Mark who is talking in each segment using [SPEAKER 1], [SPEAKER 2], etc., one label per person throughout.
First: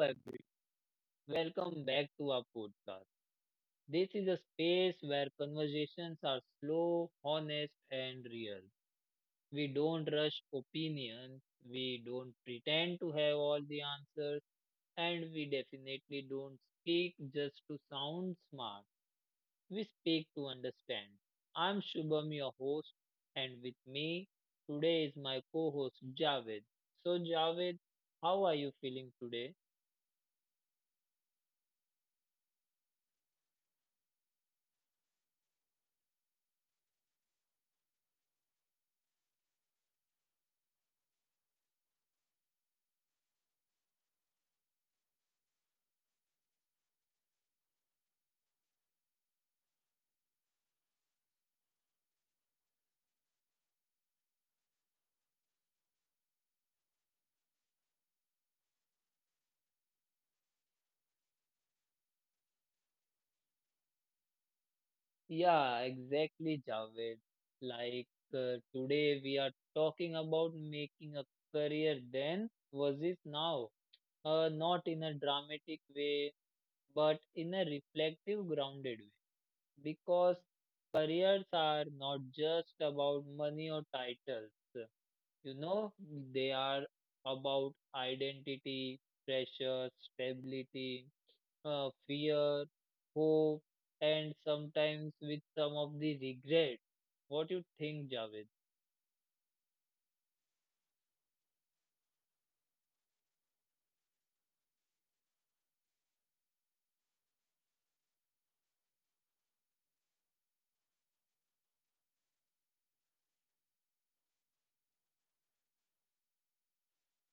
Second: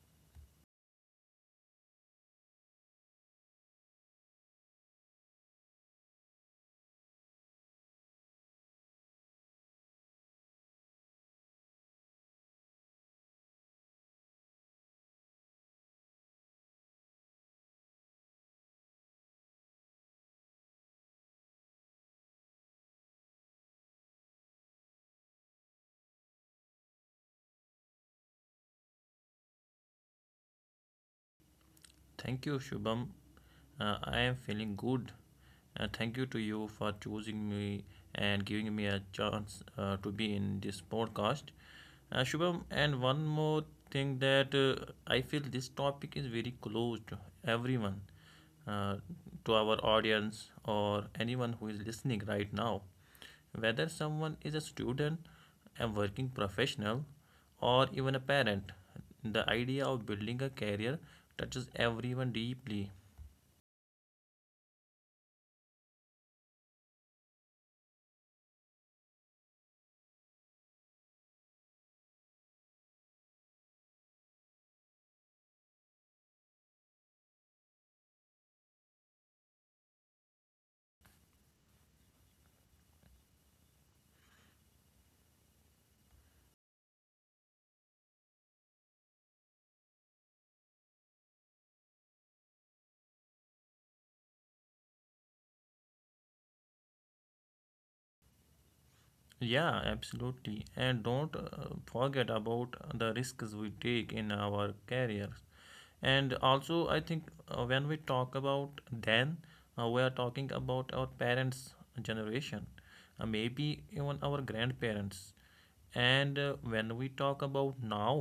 [SPEAKER 1] everyone. Welcome back to our podcast. This is a space where conversations are slow, honest, and real. We don't rush opinions, we don't pretend to have all the answers, and we definitely don't speak just to sound smart. We speak to understand. I'm Shubham, your host, and with me today is my co host Javed. So, Javed, how are you feeling today?
[SPEAKER 2] Thank you, Shubham. I am feeling good. Thank you to you for choosing me and giving me a chance to be in this podcast. Shubham, and one more thing that I feel this topic is very close to everyone, uh, to our audience, or anyone who is listening right now. Whether someone is a student, a working professional, or even a parent, the idea of building a career touches everyone deeply.
[SPEAKER 1] Yeah, exactly, Javed. Like today we are talking about making a career then versus now. Not in a dramatic way, but in a reflective, grounded way. Because careers are not just about money or titles. You know, they are about identity, pressure, stability, fear, hope, and sometimes with some of the regret. What you think, Javed?
[SPEAKER 2] Yeah, absolutely. And don't forget about the risks we take in our careers. And also I think when we talk about then, we are talking about our parents generation, maybe even our grandparents. And when we talk about now,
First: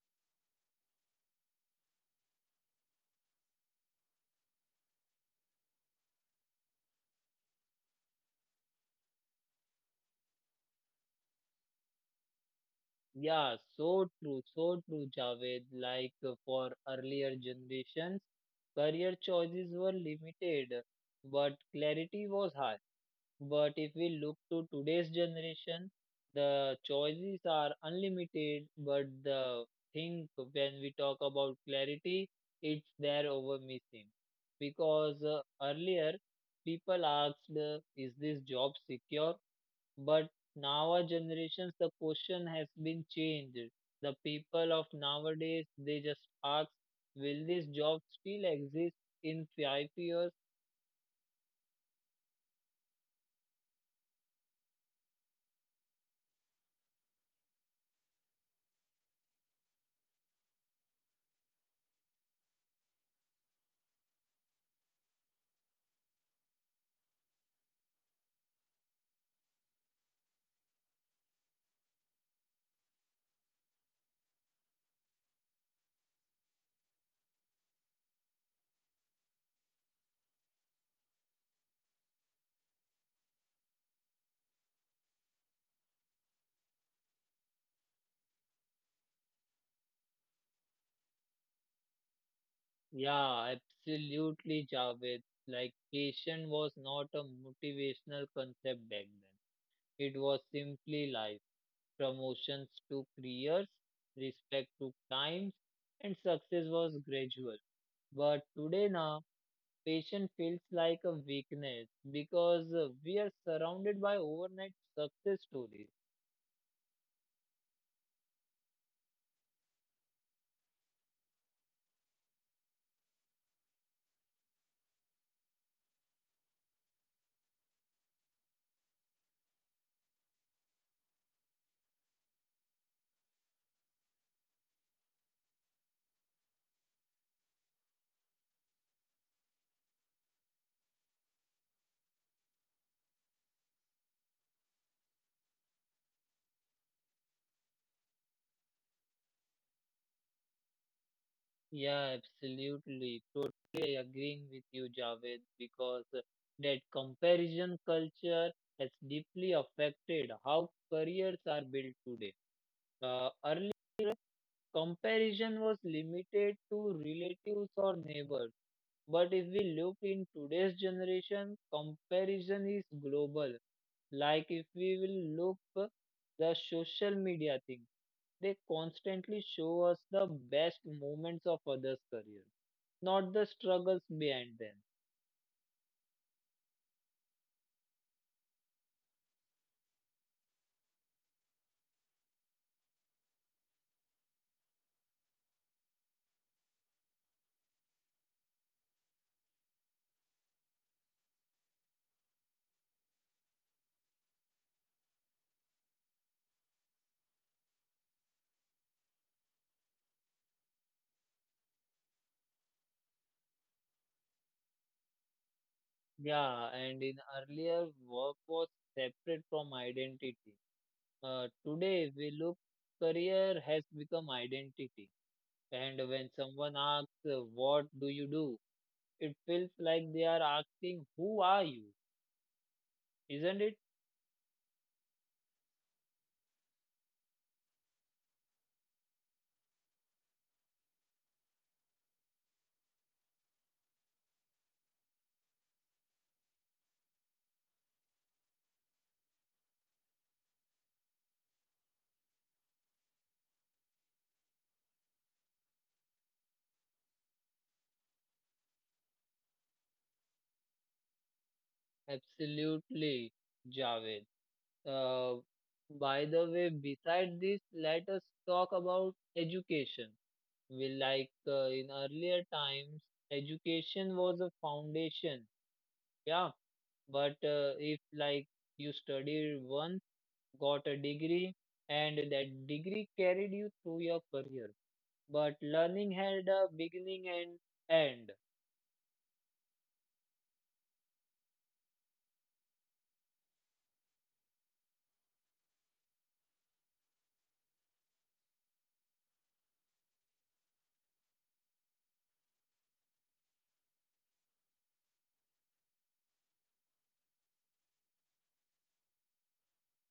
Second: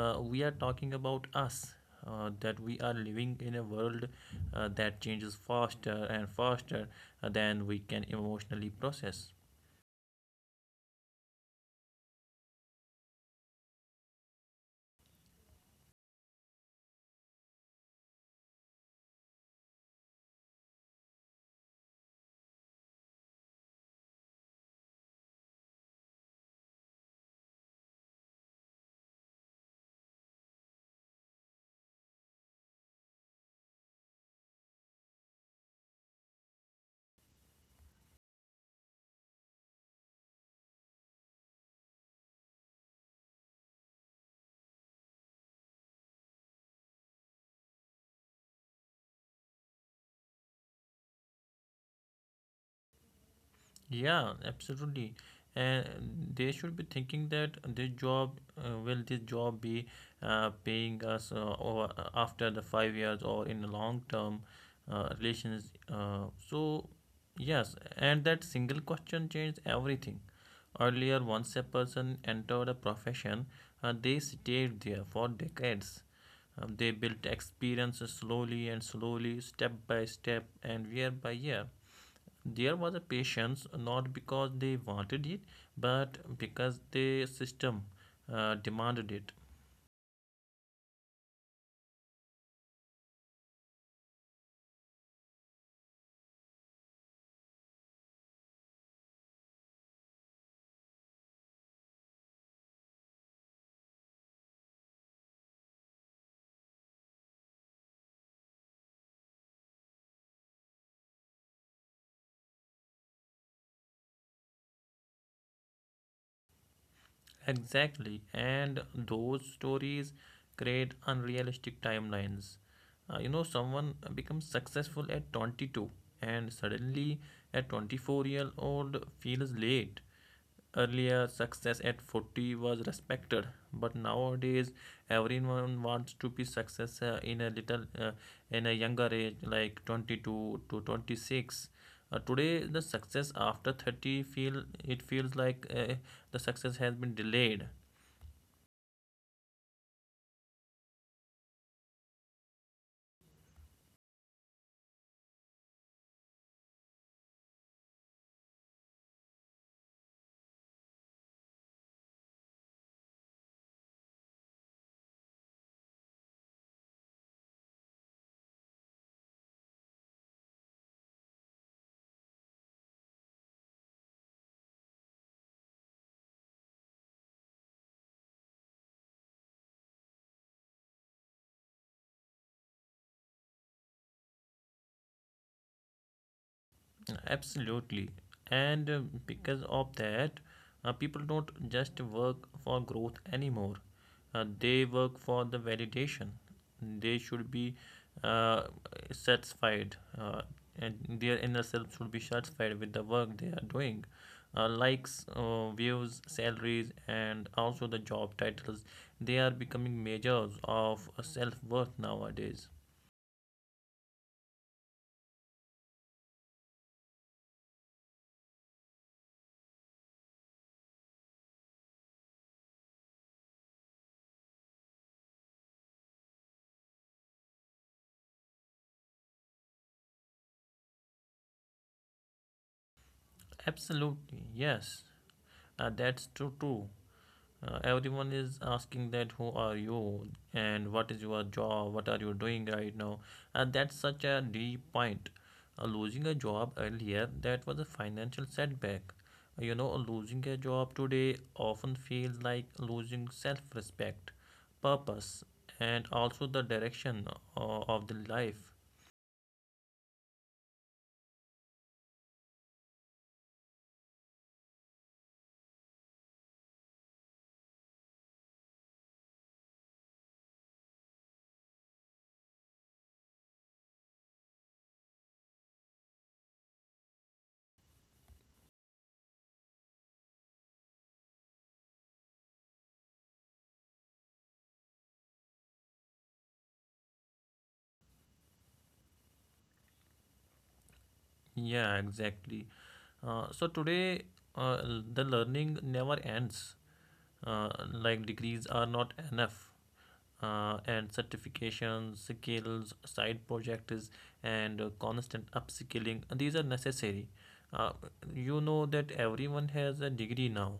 [SPEAKER 2] we are talking about us, that we are living in a world that changes faster and faster than we can emotionally process.
[SPEAKER 1] Yeah, so true, Javed. Like for earlier generations, career choices were limited, but clarity was high. But if we look to today's generation, the choices are unlimited. But the thing when we talk about clarity, it's there over missing. Because earlier people asked, is this job secure? But now our generations, the question has been changed. The people of nowadays, they just ask, will this job still exist in 5 years?
[SPEAKER 2] Yeah, absolutely. And they should be thinking that this job, will this job be paying us or after the 5 years or in the long term relations? So, yes, and that single question changed everything. Earlier, once a person entered a profession, they stayed there for decades. They built experience slowly and slowly, step by step, and year by year there was a patients, not because they wanted it but because the system demanded it.
[SPEAKER 1] Yeah, absolutely, Javed. Like, patient was not a motivational concept back then. It was simply life. Promotions took years, respect took times, and success was gradual. But today now, patient feels like a weakness because we are surrounded by overnight success stories.
[SPEAKER 2] Exactly, and those stories create unrealistic timelines. You know, someone becomes successful at 22 and suddenly at 24-year-old feels late. Earlier, success at 40 was respected, but nowadays everyone wants to be success in a younger age like 22 to 26. Today the success after 30 feels like the success has been delayed.
[SPEAKER 1] Yeah, absolutely. Totally agreeing with you, Javed, because that comparison culture has deeply affected how careers are built today. Uh, Comparison was limited to relatives or neighbors. But if we look in today's generation, comparison is global. Like if we will look the social media thing, they constantly show us the best moments of others' career, not the struggles behind them.
[SPEAKER 2] Absolutely. And because of that, people don't just work for growth anymore. They work for the validation. They should be uh, satisfied, and their inner self should be satisfied with the work they are doing. Likes, views, salaries, and also the job titles, they are becoming measures of self worth nowadays.
[SPEAKER 1] Yeah, and in earlier work was separate from identity. Today, we look, career has become identity. And when someone asks, what do you do? It feels like they are asking, who are you? Isn't it?
[SPEAKER 2] Absolutely, yes, that's true too. Everyone is asking that who are you and what is your job, what are you doing right now, and that's such a deep point. Losing a job earlier that was a financial setback. You know, losing a job today often feels like losing self-respect, purpose, and also the direction of the life.
[SPEAKER 1] Absolutely, Javed. Uh, by the way, beside this, let us talk about education. We like in earlier times, education was a foundation. Yeah. But if like you studied once, got a degree, and that degree carried you through your career. But learning had a beginning and end.
[SPEAKER 2] Yeah, exactly. So today, the learning never ends. Like degrees are not enough, and certifications, skills, side projects, and constant upskilling. These are necessary. Uh, you know that everyone has a degree now,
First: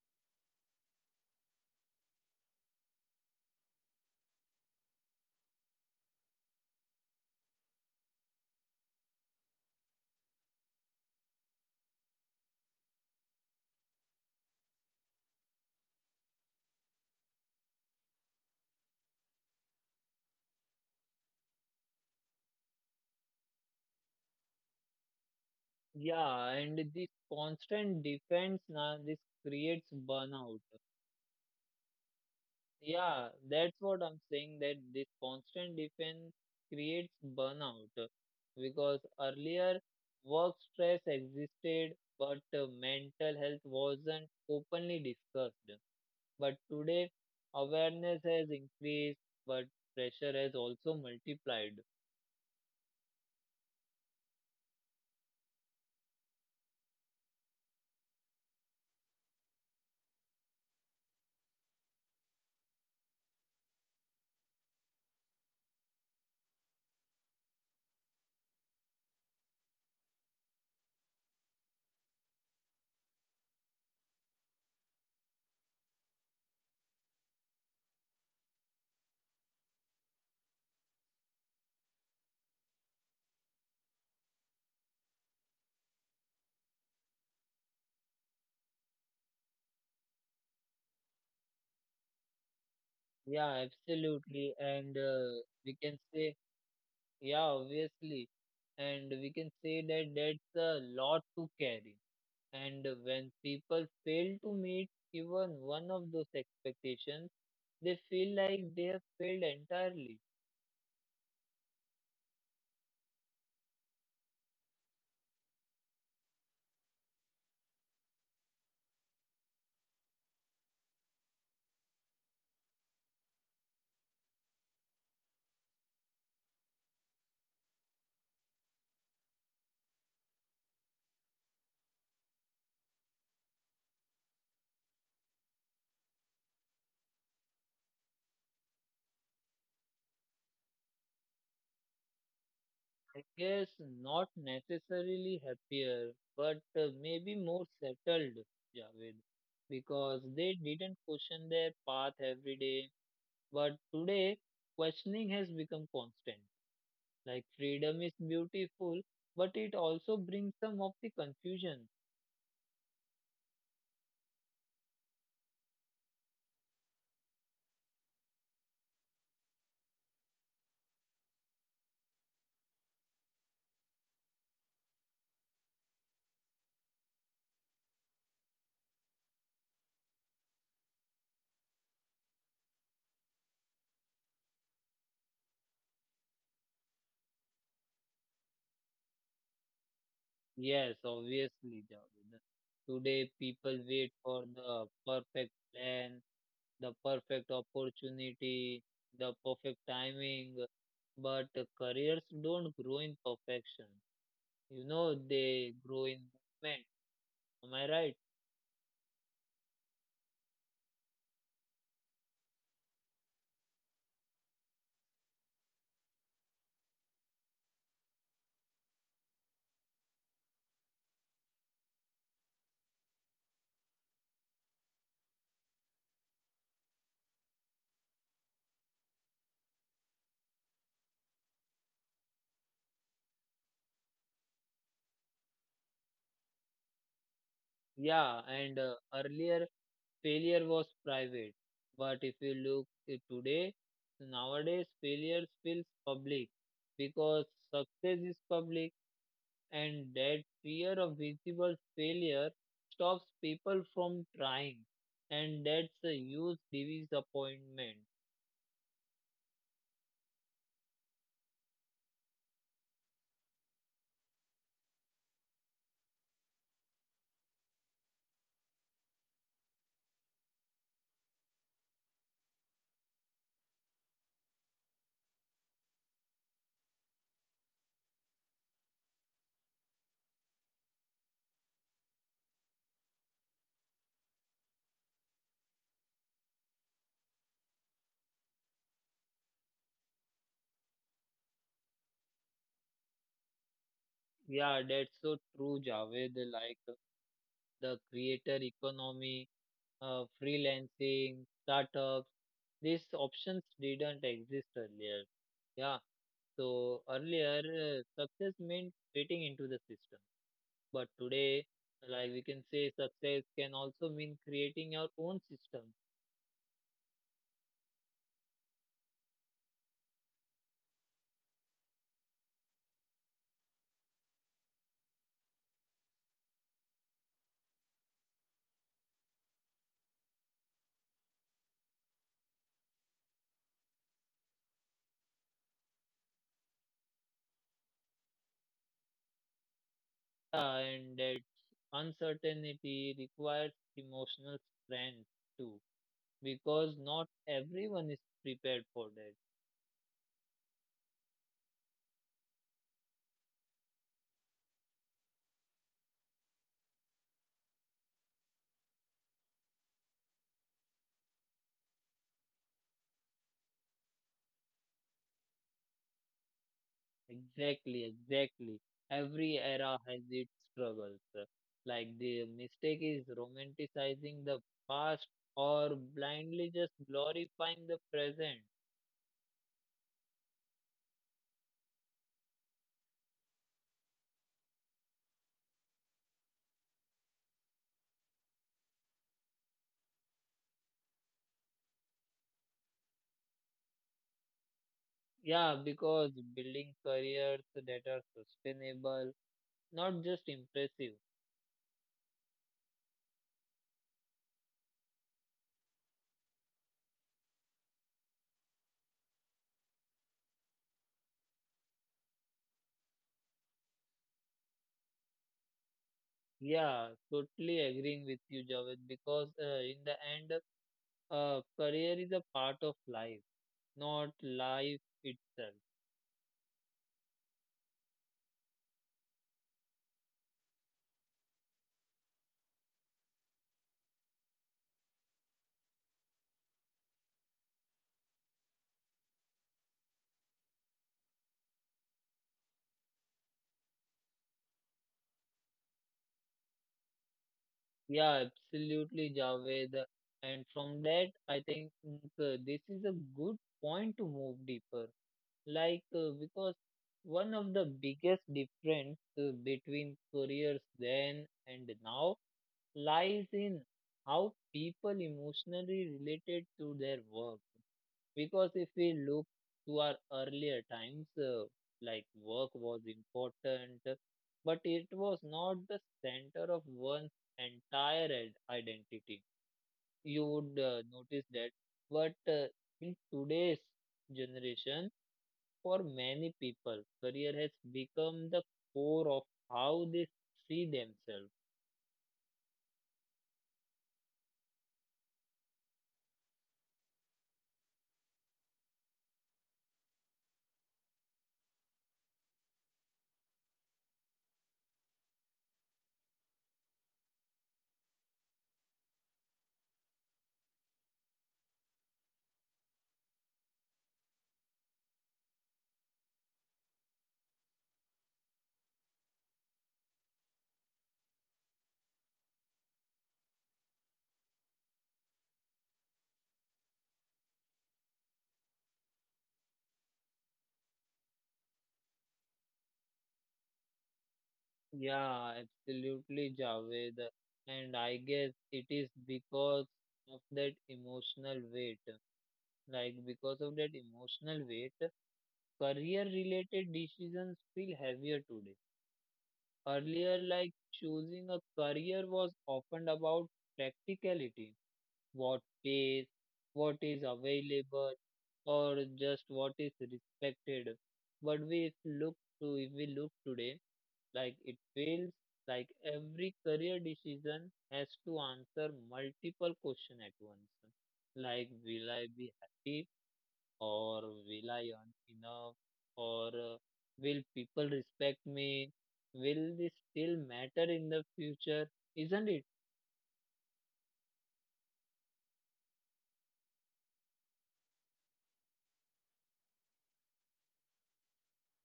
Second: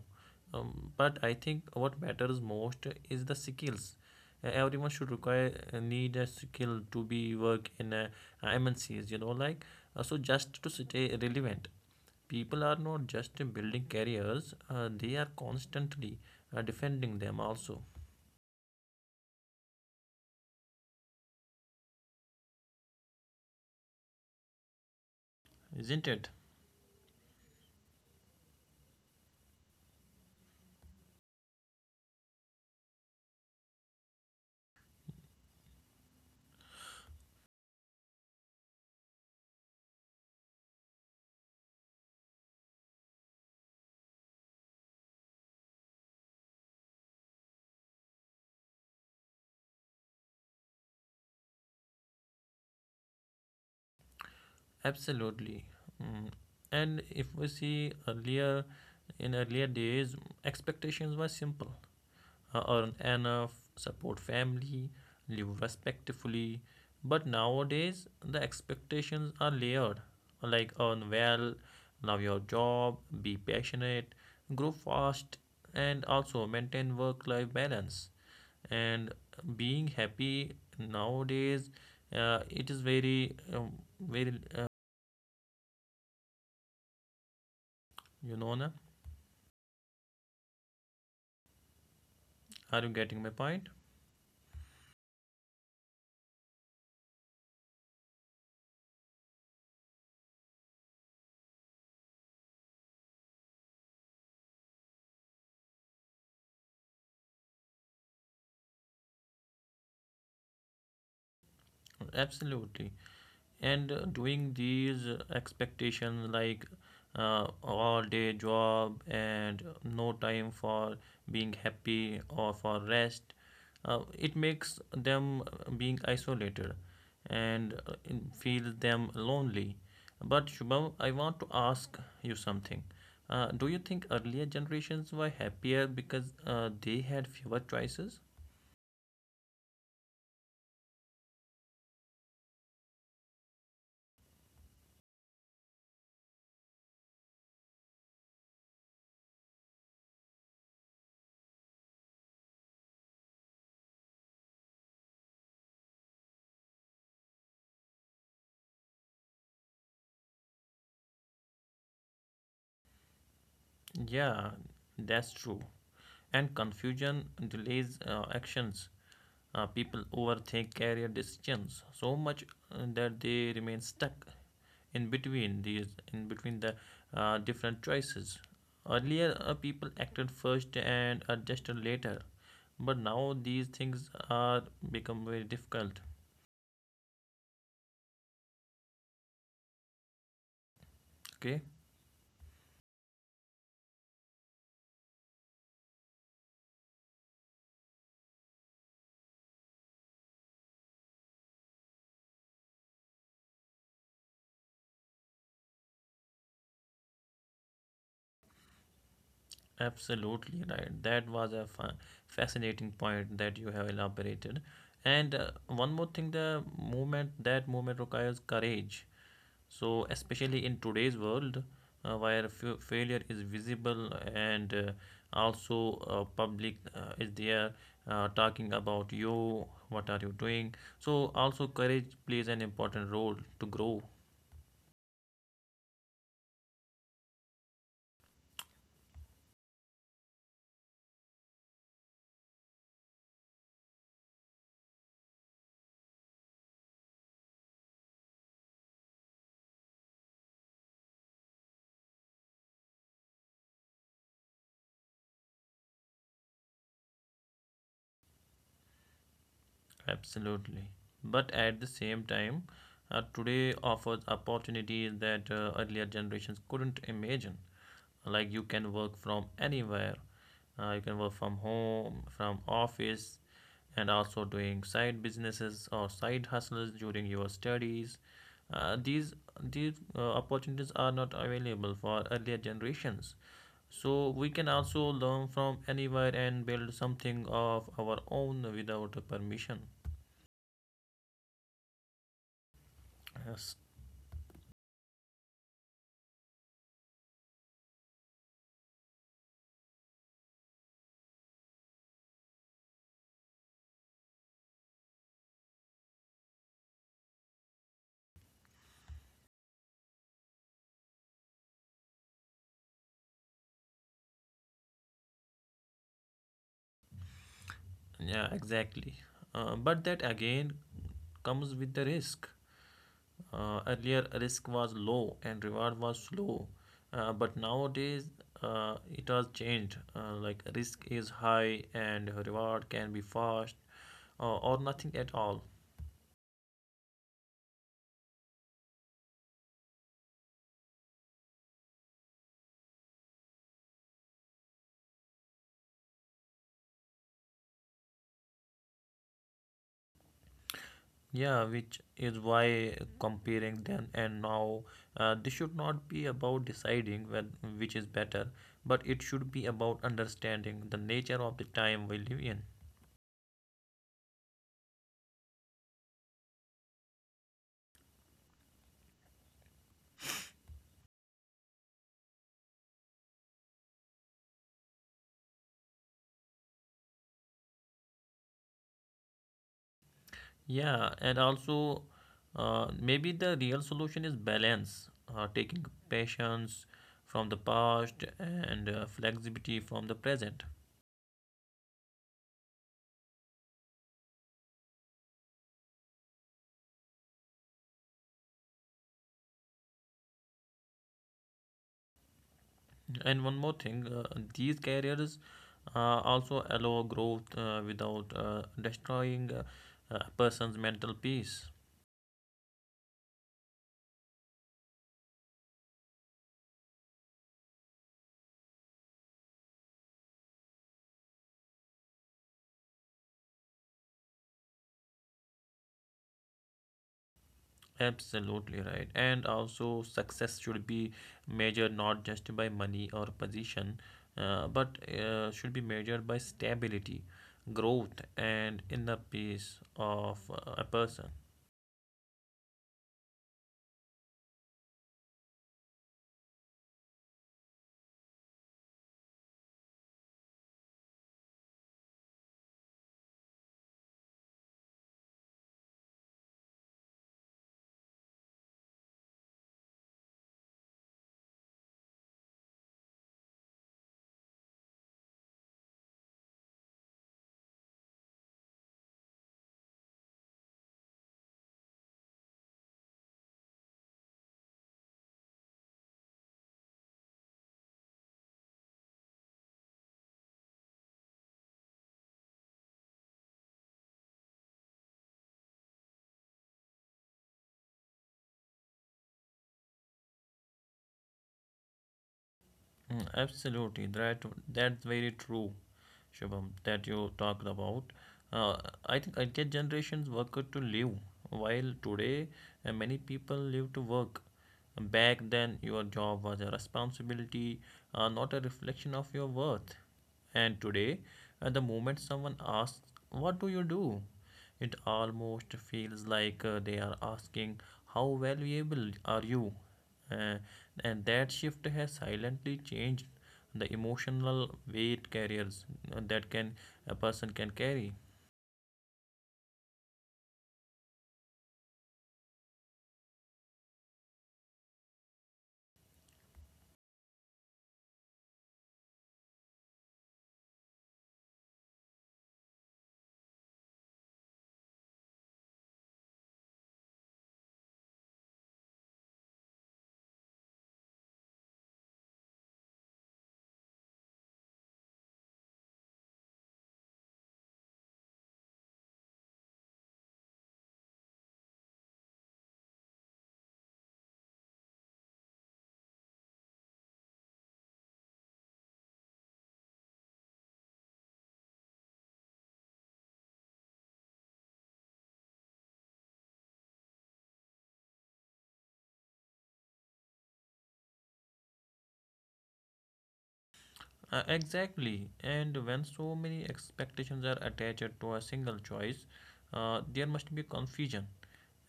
[SPEAKER 2] but I think what matters most is the skills. Everyone should require need a skill to be work in MNCs. You know, like so just to stay relevant. People are not just building careers; they are constantly defending them also, isn't it?
[SPEAKER 1] Yeah, and this constant defense now this creates burnout. Yeah, that's what I'm saying that this constant defense creates burnout because earlier work stress existed, but mental health wasn't openly discussed. But today, awareness has increased, but pressure has also multiplied.
[SPEAKER 2] Absolutely. Mm. And if we see earlier, in earlier days, expectations were simple, earn enough, support family, live respectfully. But nowadays, the expectations are layered, like earn well, love your job, be passionate, grow fast, and also maintain work life balance. And being happy nowadays, it is very, you know, na? Are you getting my point?
[SPEAKER 1] Yeah, absolutely. And we can say, yeah, obviously. And we can say that that's a lot to carry. And when people fail to meet even one of those expectations, they feel like they have failed entirely.
[SPEAKER 2] Absolutely. And doing these expectations, like all day job and no time for being happy or for rest, it makes them being isolated and feel them lonely. But Shubham, I want to ask you something. Do you think earlier generations were happier because they had fewer choices?
[SPEAKER 1] I guess not necessarily happier, but maybe more settled, Javed, because they didn't question their path every day. But today, questioning has become constant. Like freedom is beautiful, but it also brings some of the confusion.
[SPEAKER 2] Yeah, that's true. And confusion delays actions. People overthink career decisions so much that they remain stuck in between these, in between the different choices. Earlier, people acted first and adjusted later, but now these things are become very difficult.
[SPEAKER 1] Yes, obviously,
[SPEAKER 2] Okay,
[SPEAKER 1] Javed. Today, people wait for the perfect plan the perfect opportunity, the perfect timing, but careers don't grow in perfection. You know, they grow in movement. Am I right?
[SPEAKER 2] absolutely right. That was a fascinating point that you have elaborated. And one more thing, the movement that movement requires courage. So, especially in today's world, where failure is visible and also public is there talking about you, what are you doing. So, also courage plays an important role to grow.
[SPEAKER 1] Yeah, and earlier failure was private, but if you look at today, nowadays failure feels public because success is public and that fear of visible failure stops people from trying and that's a huge disappointment.
[SPEAKER 2] Absolutely. But at the same time, today offers opportunities that earlier generations couldn't imagine. Like you can work from anywhere, you can work from home from office, and also doing side businesses or side hustles during your studies. Uh, these these uh, opportunities are not available for earlier generations. So we can also learn from anywhere and build something of our own without permission. Yes.
[SPEAKER 1] Yeah, that's so true, Javed. Like the creator economy, freelancing startups, these options didn't exist earlier. Yeah, so earlier success meant fitting into the system, but today, like we can say success can also mean creating your own system.
[SPEAKER 2] Yeah, exactly. But that again comes with the risk. Earlier, risk was low and reward was slow, but nowadays it has changed. Like risk is high and reward can be fast, or nothing at all.
[SPEAKER 1] And that uncertainty requires emotional strength too, because not everyone is prepared for that.
[SPEAKER 2] Yeah, which is why comparing then and now, this should not be about deciding when, which is better, but it should be about understanding the nature of the time we live in.
[SPEAKER 1] Exactly, exactly. Every era has its struggles. Like the mistake is romanticizing the past or blindly just glorifying the present.
[SPEAKER 2] Yeah, and also maybe the real solution is balance, taking patience from the past and flexibility from the present.
[SPEAKER 1] Yeah, because building careers that are sustainable, not just impressive.
[SPEAKER 2] And one more thing, these careers also allow growth without destroying a person's mental peace.
[SPEAKER 1] Yeah, totally agreeing with you, Javed, because in the end, career is a part of life, not life itself.
[SPEAKER 2] Absolutely right. And also, success should be measured not just by money or position, but should be measured by stability, growth, and inner peace of a person.
[SPEAKER 1] Yeah, absolutely, Javed. And from that, I think this is a good point to move deeper. Like, because one of the biggest difference between careers then and now lies in how people emotionally related to their work. Because if we look to our earlier times, like work was important, but it was not the center of one's entire identity. You would notice that. But in today's generation, for many people, career has become the core of how they see themselves.
[SPEAKER 2] Mm, absolutely, that's very true, Shubham, that you talked about. Uh, I think earlier generations worked to live, while today many people live to work. Back then, your job was a responsibility, not a reflection of your worth. And today, at the moment someone asks, "What do you do?" It almost feels like they are asking, "How valuable are you?" Uh, and that shift has silently changed the emotional weight carriers that can a person can carry.
[SPEAKER 1] Yeah, absolutely, Javed. And I guess it is because of that emotional weight. Like because of that emotional weight, career related decisions feel heavier today. Earlier, like choosing a career was often about practicality, what pays, what is available, or just what is respected. But we if look to if we look today, like it feels like every career decision has to answer multiple questions at once. Like will I be happy? Or will I earn enough or will people respect me? Will this still matter in the future? Isn't it?
[SPEAKER 2] Exactly. And when so many expectations are attached to a single choice, there must be confusion,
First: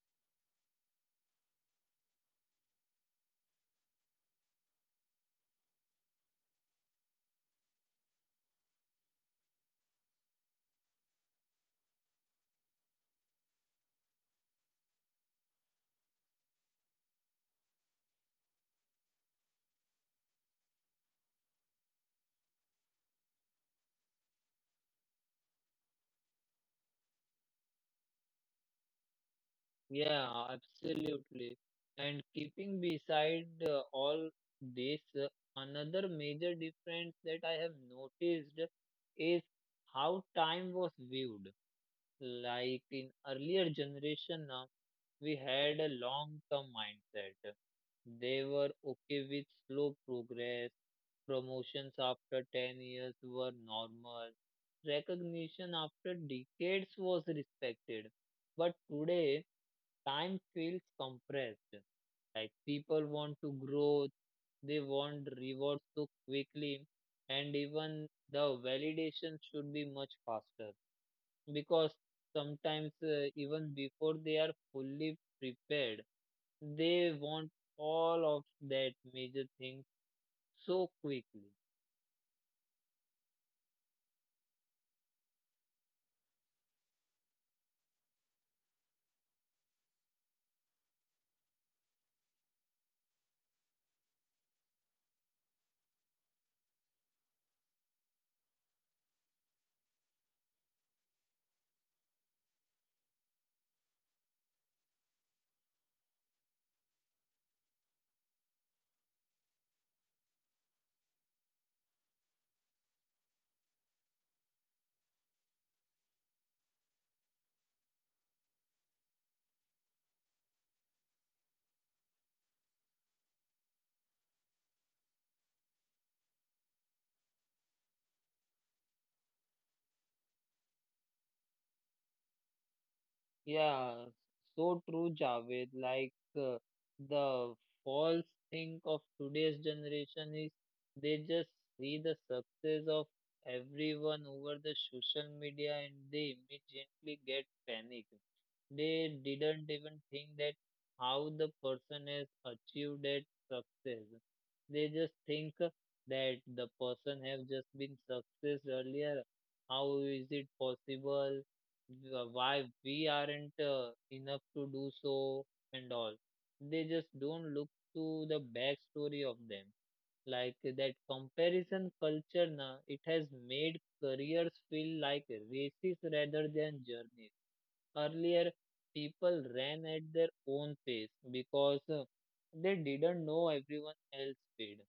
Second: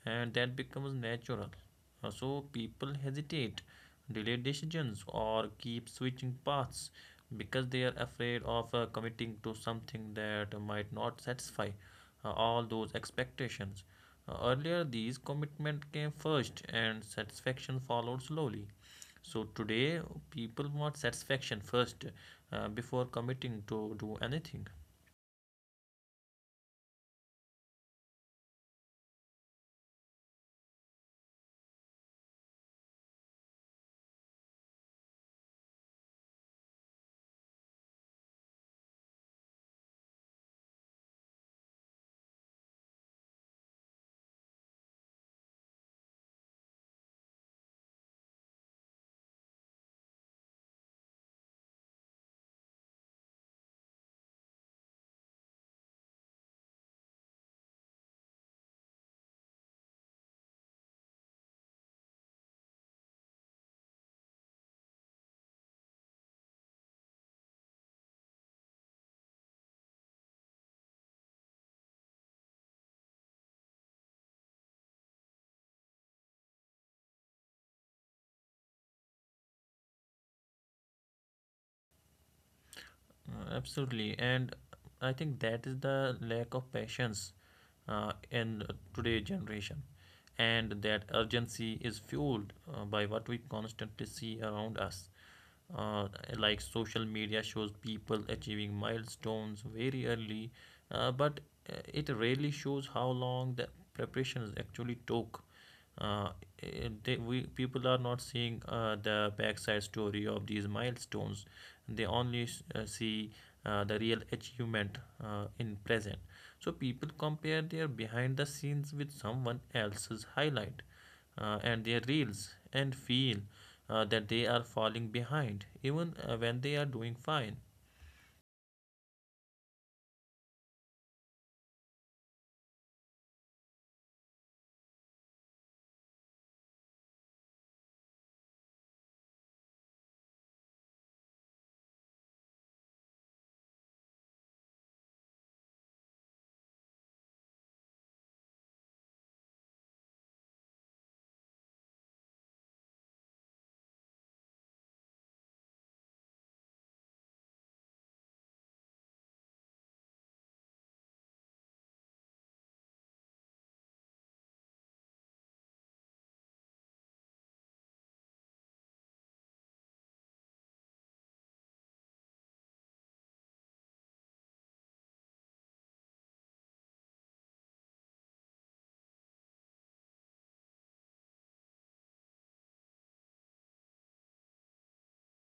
[SPEAKER 2] and that becomes natural. So people hesitate, delay decisions, or keep switching paths because they are afraid of committing to something that might not satisfy all those expectations. Earlier, these commitment came first, and satisfaction followed slowly. So today, people want satisfaction first before committing to do anything.
[SPEAKER 1] Yeah, absolutely. And keeping beside all this, another major difference that I have noticed is how time was viewed. Like in earlier generation now, we had a long-term mindset. They were okay with slow progress. Promotions after 10 years were normal. Recognition after decades was respected. But today, time feels compressed. Like people want to grow, they want rewards so quickly, and even the validation should be much faster because sometimes even before they are fully prepared, they want all of that major thing so quickly.
[SPEAKER 2] Absolutely, and I think that is the lack of patience in today's generation, and that urgency is fueled by what we constantly see around us. Uh, like social media shows people achieving milestones very early, but it rarely shows how long the preparations actually took. uh, we people are not seeing the backside story of these milestones. They only see the real achievement in present. So people compare their behind the scenes with someone else's highlight and their reels and feel that they are falling behind even when they are doing fine.
[SPEAKER 1] Yeah, so true, Javed. Like the false think of today's generation is they just see the success of everyone over the social media and they immediately get panicked. They didn't even think that how the person has achieved that success. They just think that the person have just been success earlier. How is it possible? Why we aren't enough to do so and all. They just don't look to the backstory of them. Like that comparison culture, na, it has made careers feel like races rather than journeys. Earlier, people ran at their own pace because they didn't know everyone else's speed.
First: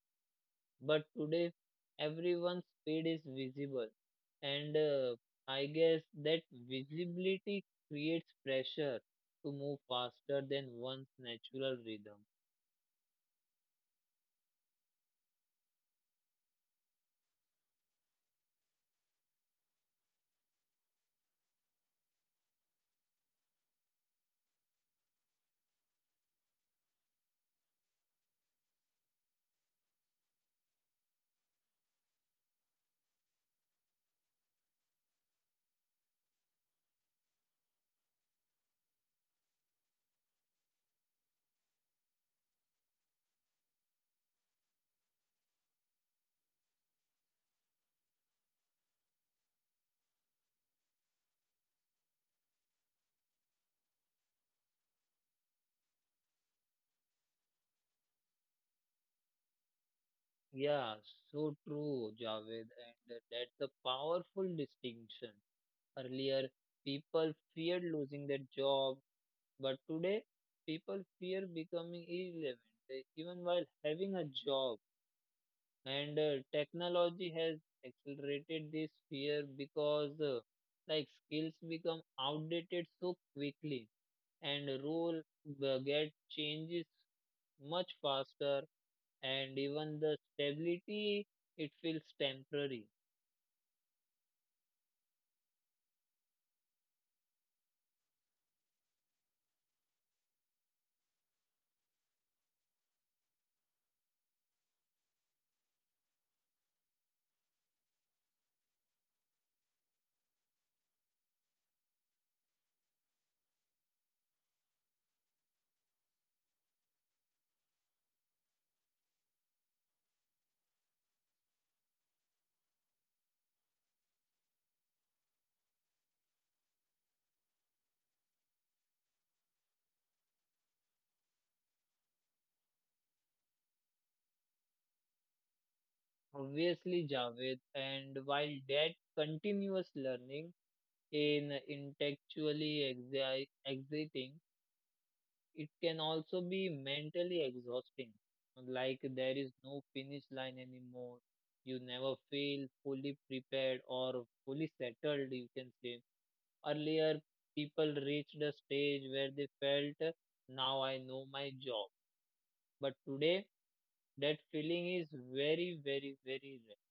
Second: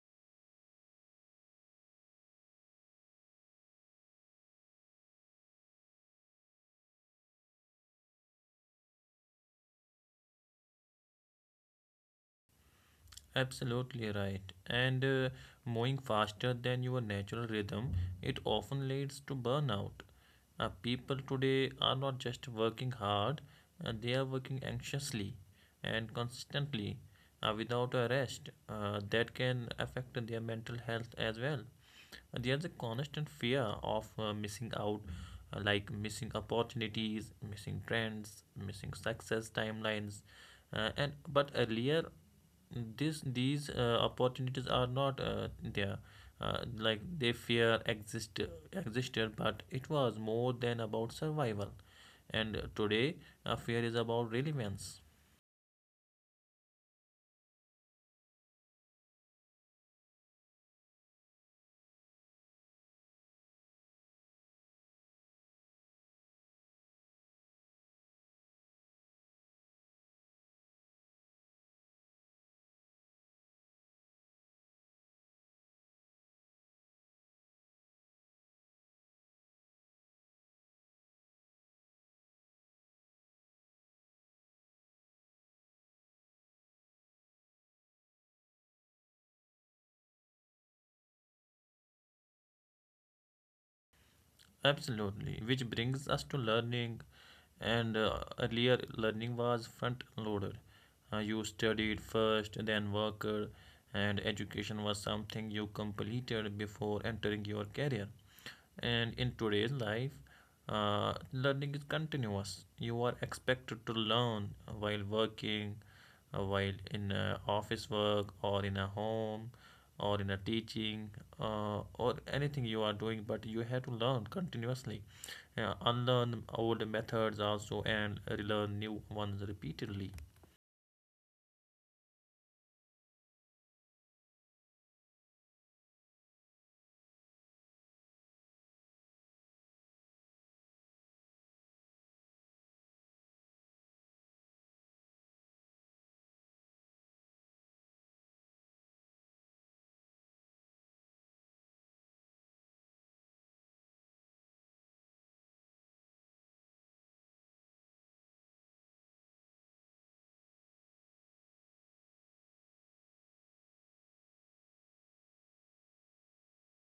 [SPEAKER 1] But today, everyone's speed is visible, and I guess that visibility creates pressure to move faster than one's natural rhythm.
[SPEAKER 2] Absolutely right. And moving faster than your natural rhythm, it often leads to burnout. People today are not just working hard, they are working anxiously and consistently without a rest. That can affect their mental health as well. There's a constant fear of missing out, like missing opportunities, missing trends, missing success timelines. And but earlier this these opportunities are not there, like they fear existed but it was more than about survival, and today fear is about relevance.
[SPEAKER 1] Yeah, so true, Javed, and that's a powerful distinction. Earlier, people feared losing their job, but today, people fear becoming irrelevant, even while having a job. And technology has accelerated this fear because like skills become outdated so quickly and role get changes much faster and even the stability it feels temporary.
[SPEAKER 2] Absolutely, which brings us to learning. And earlier learning was front loaded, you studied first then worked, and education was something you completed before entering your career. And in today's life, learning is continuous. You are expected to learn while working, while in office work, or in a home, or in a teaching, or anything you are doing. But you have to learn continuously, unlearn old methods also, and relearn new ones repeatedly.
[SPEAKER 1] Obviously, Javed, and while that continuous learning in intellectually exciting, it can also be mentally exhausting. Like there is no finish line anymore. You never feel fully prepared or fully settled, you can say. Earlier, people reached a stage where they felt, now I know my job. But today, that feeling is very, very, very rare.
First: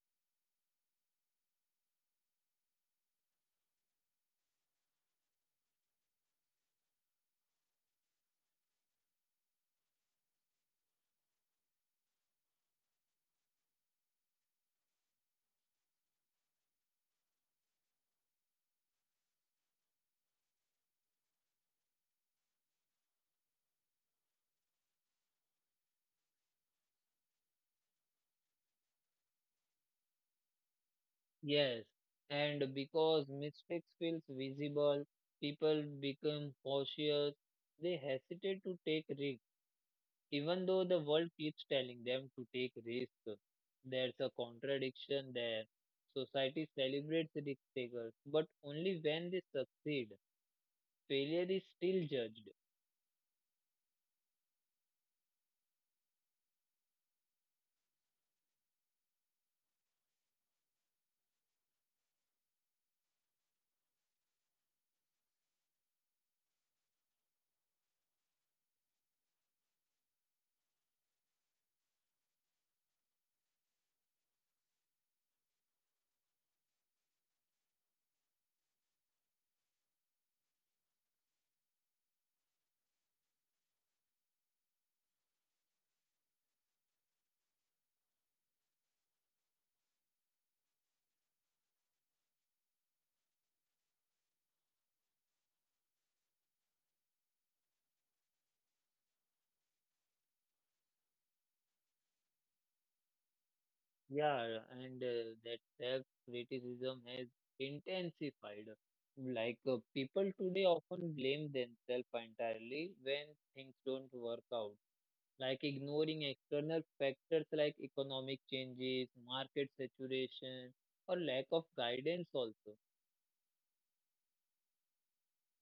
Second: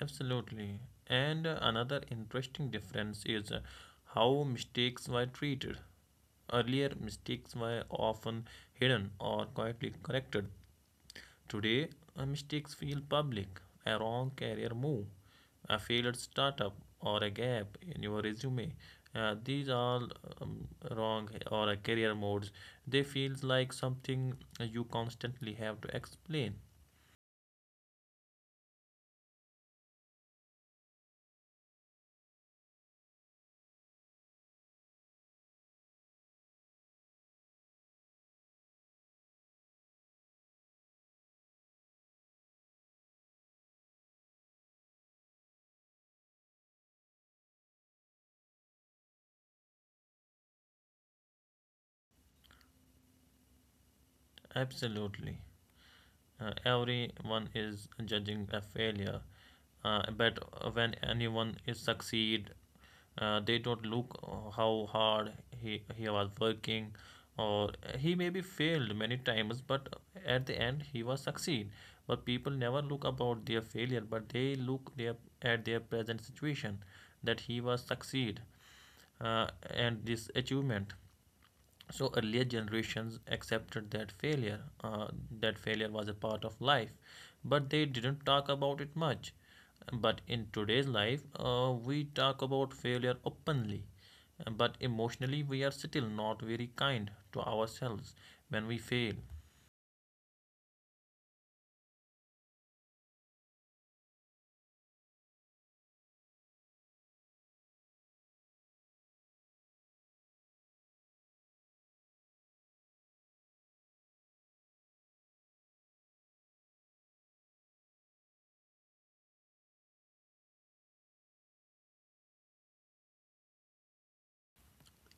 [SPEAKER 2] Absolutely. And another interesting difference is how mistakes were treated. Earlier, mistakes were often hidden or quietly corrected. Today, mistakes feel public. A wrong career move, a failed startup, or a gap in your resume. These are um, wrong or a career modes. They feel like something you constantly have to explain.
[SPEAKER 1] Yes. And because mistakes feels visible, people become cautious. They hesitate to take risks even though the world keeps telling them to take risks, there's a contradiction there. Society celebrates risk takers, but only when they succeed. Failure is still judged.
[SPEAKER 2] Absolutely. Everyone is judging a failure, but when anyone is succeed, they don't look how hard he was working, or he maybe failed many times but at the end he was succeed. But people never look about their failure, but they look their, at their present situation, that he was succeed and this achievement. So earlier generations accepted that failure, that failure was a part of life, but they didn't talk about it much. But in today's life, we talk about failure openly, but emotionally we are still not very kind to ourselves when we fail.
[SPEAKER 1] Yeah, and that self criticism has intensified. Like people today often blame themselves entirely when things don't work out like ignoring external factors like economic changes, market saturation, or lack of guidance also.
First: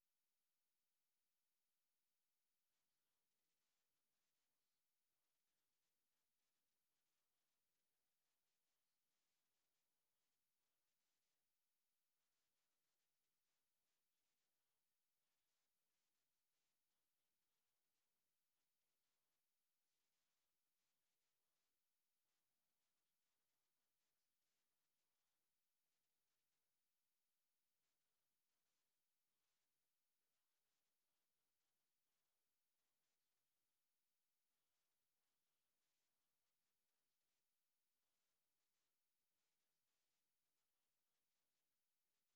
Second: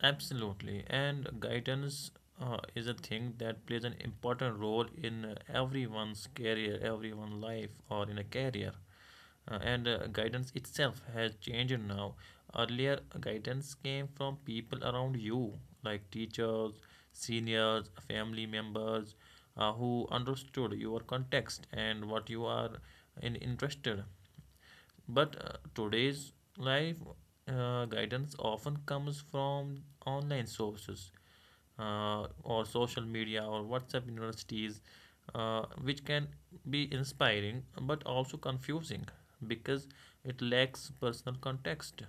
[SPEAKER 2] Absolutely, and guidance is a thing that plays an important role in everyone's career, everyone's life or in a career. And guidance itself has changed now. Earlier, guidance came from people around you, like teachers, seniors, family members, who understood your context and what you are in interested. But today's life, guidance often comes from online sources, or social media or WhatsApp universities, which can be inspiring but also confusing because it lacks personal context.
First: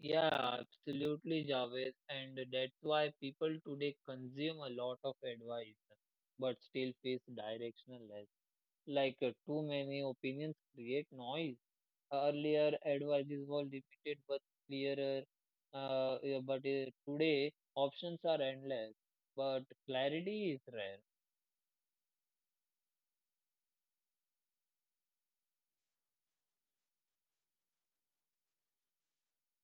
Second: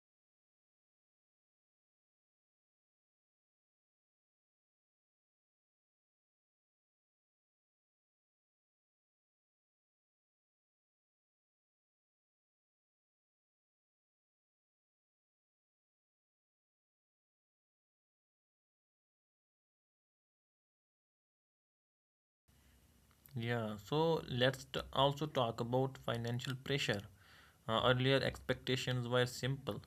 [SPEAKER 1] Yeah, absolutely, Javed. And that's why people today consume a lot of advice, but still face directionless. Like too many opinions create noise. Earlier, advices were limited but clearer. Yeah, but today, options are endless, but clarity is rare.
[SPEAKER 2] Yeah, so let's also talk about financial pressure. Earlier expectations were simple.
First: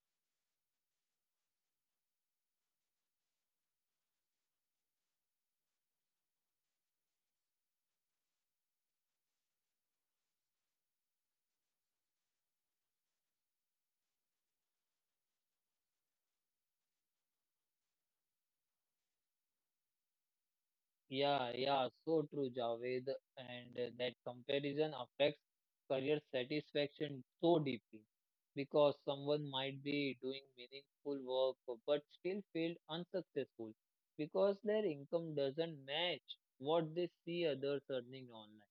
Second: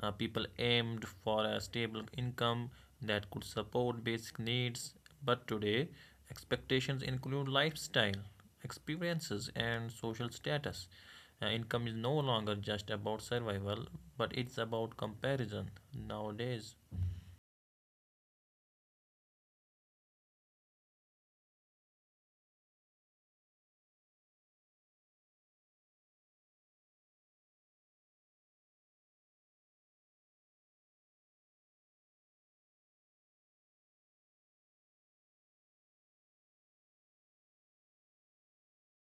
[SPEAKER 2] People aimed for a stable income that could support basic needs, but today expectations include lifestyle, experiences, and social status. Income is no longer just about survival, but it's about comparison nowadays.
[SPEAKER 1] Yeah, yeah, so true, Javed. And that comparison affects career satisfaction so deeply because someone might be doing meaningful work but still feel unsuccessful because their income doesn't match what they see others earning online.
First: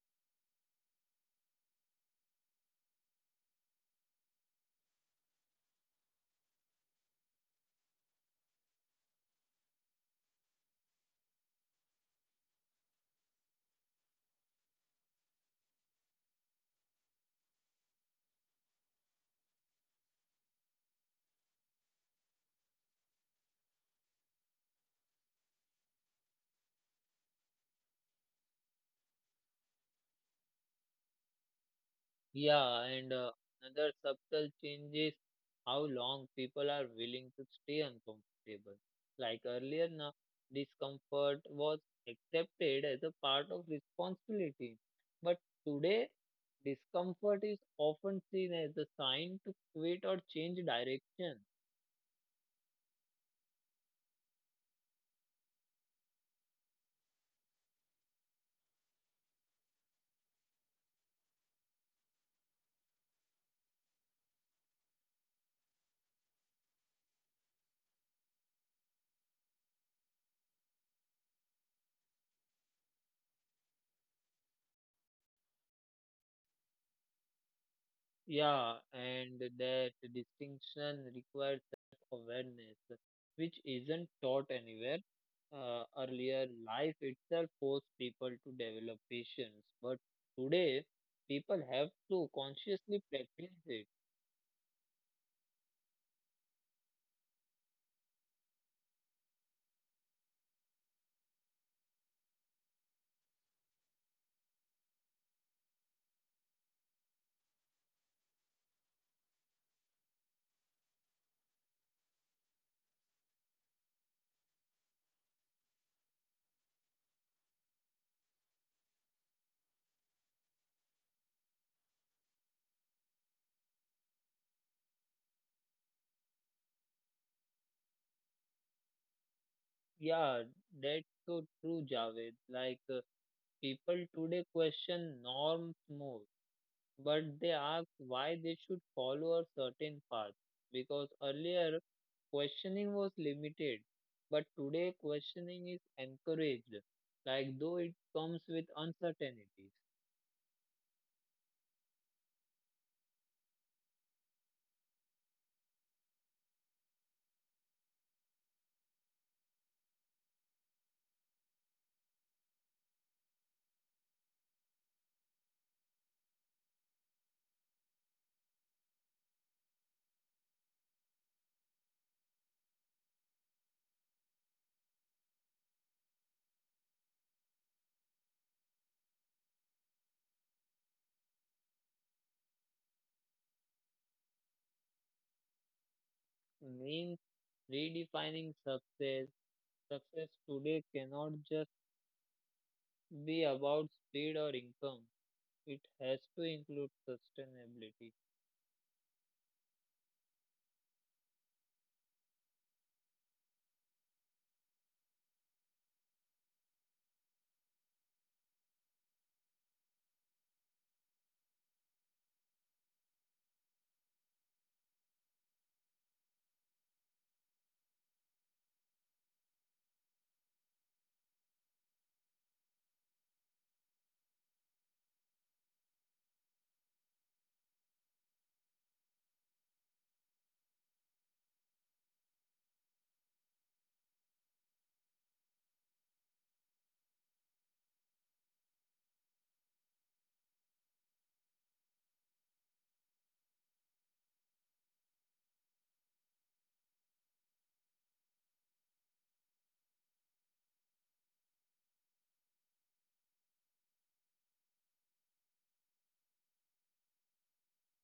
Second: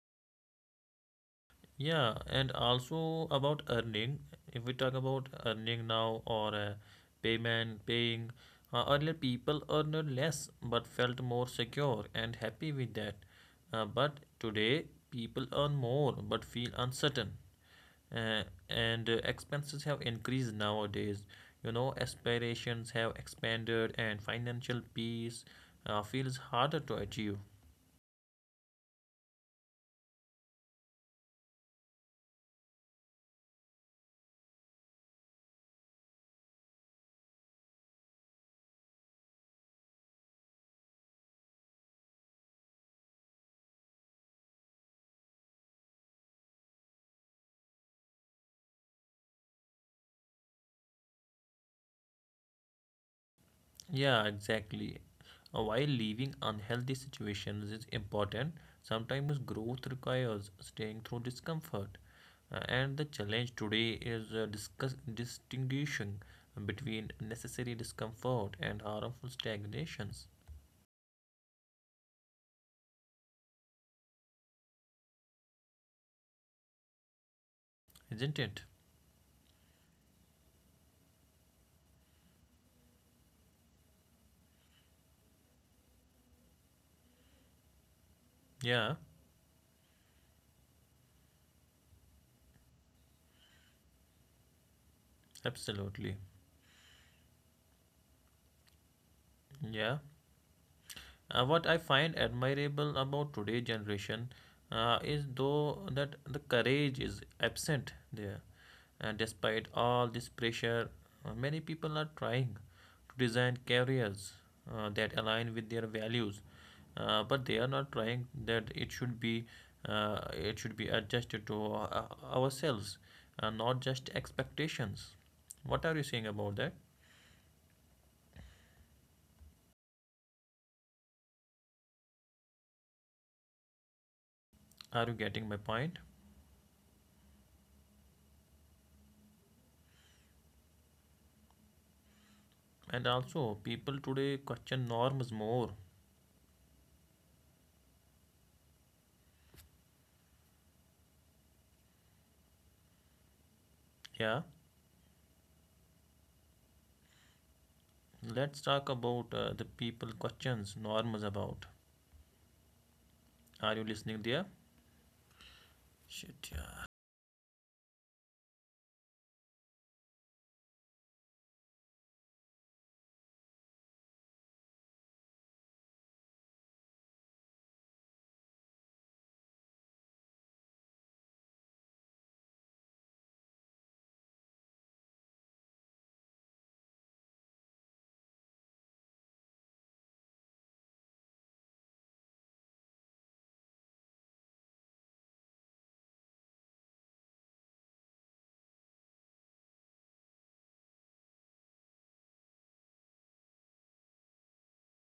[SPEAKER 2] Yeah, and also about earning. If we talk about earning now or payment, paying, earlier people earned less but felt more secure and happy with that. But today, people earn more but feel uncertain. Uh, and expenses have increased nowadays. You know, aspirations have expanded, and financial peace feels harder to achieve.
[SPEAKER 1] Yeah, and another subtle change is how long people are willing to stay uncomfortable. Like earlier, now, discomfort was accepted as a part of responsibility. But today, discomfort is often seen as a sign to quit or change direction.
[SPEAKER 2] Yeah, exactly. While leaving unhealthy situations is important, sometimes growth requires staying through discomfort. And the challenge today is discuss distinguishing between necessary discomfort and harmful stagnations, isn't it?
[SPEAKER 1] Yeah, and that distinction requires awareness, which isn't taught anywhere. Earlier, life itself forced people to
[SPEAKER 2] Yeah,
[SPEAKER 1] develop patience, but today, people have to consciously practice it.
[SPEAKER 2] absolutely. Yeah. What I find admirable about today's generation is though that the courage is absent there. And despite all this pressure, many people are trying to design careers that align with their values, but they are not trying that it should be adjusted to ourselves, not just expectations. What are you saying about that?
[SPEAKER 1] Yeah, that's so true, Javed. Like, people today
[SPEAKER 2] Are you
[SPEAKER 1] question
[SPEAKER 2] getting my
[SPEAKER 1] norms
[SPEAKER 2] point?
[SPEAKER 1] more, but they ask why they should follow a certain path. Because earlier,
[SPEAKER 2] And
[SPEAKER 1] questioning was
[SPEAKER 2] also,
[SPEAKER 1] limited,
[SPEAKER 2] people today
[SPEAKER 1] but
[SPEAKER 2] question
[SPEAKER 1] today
[SPEAKER 2] norms more.
[SPEAKER 1] questioning is encouraged, like though it comes with uncertainties,
[SPEAKER 2] Yeah, let's talk about the people questions norms about. Are you listening there? Shit, yeah.
[SPEAKER 1] means redefining success. Success today cannot just be about speed or income. It has to include sustainability.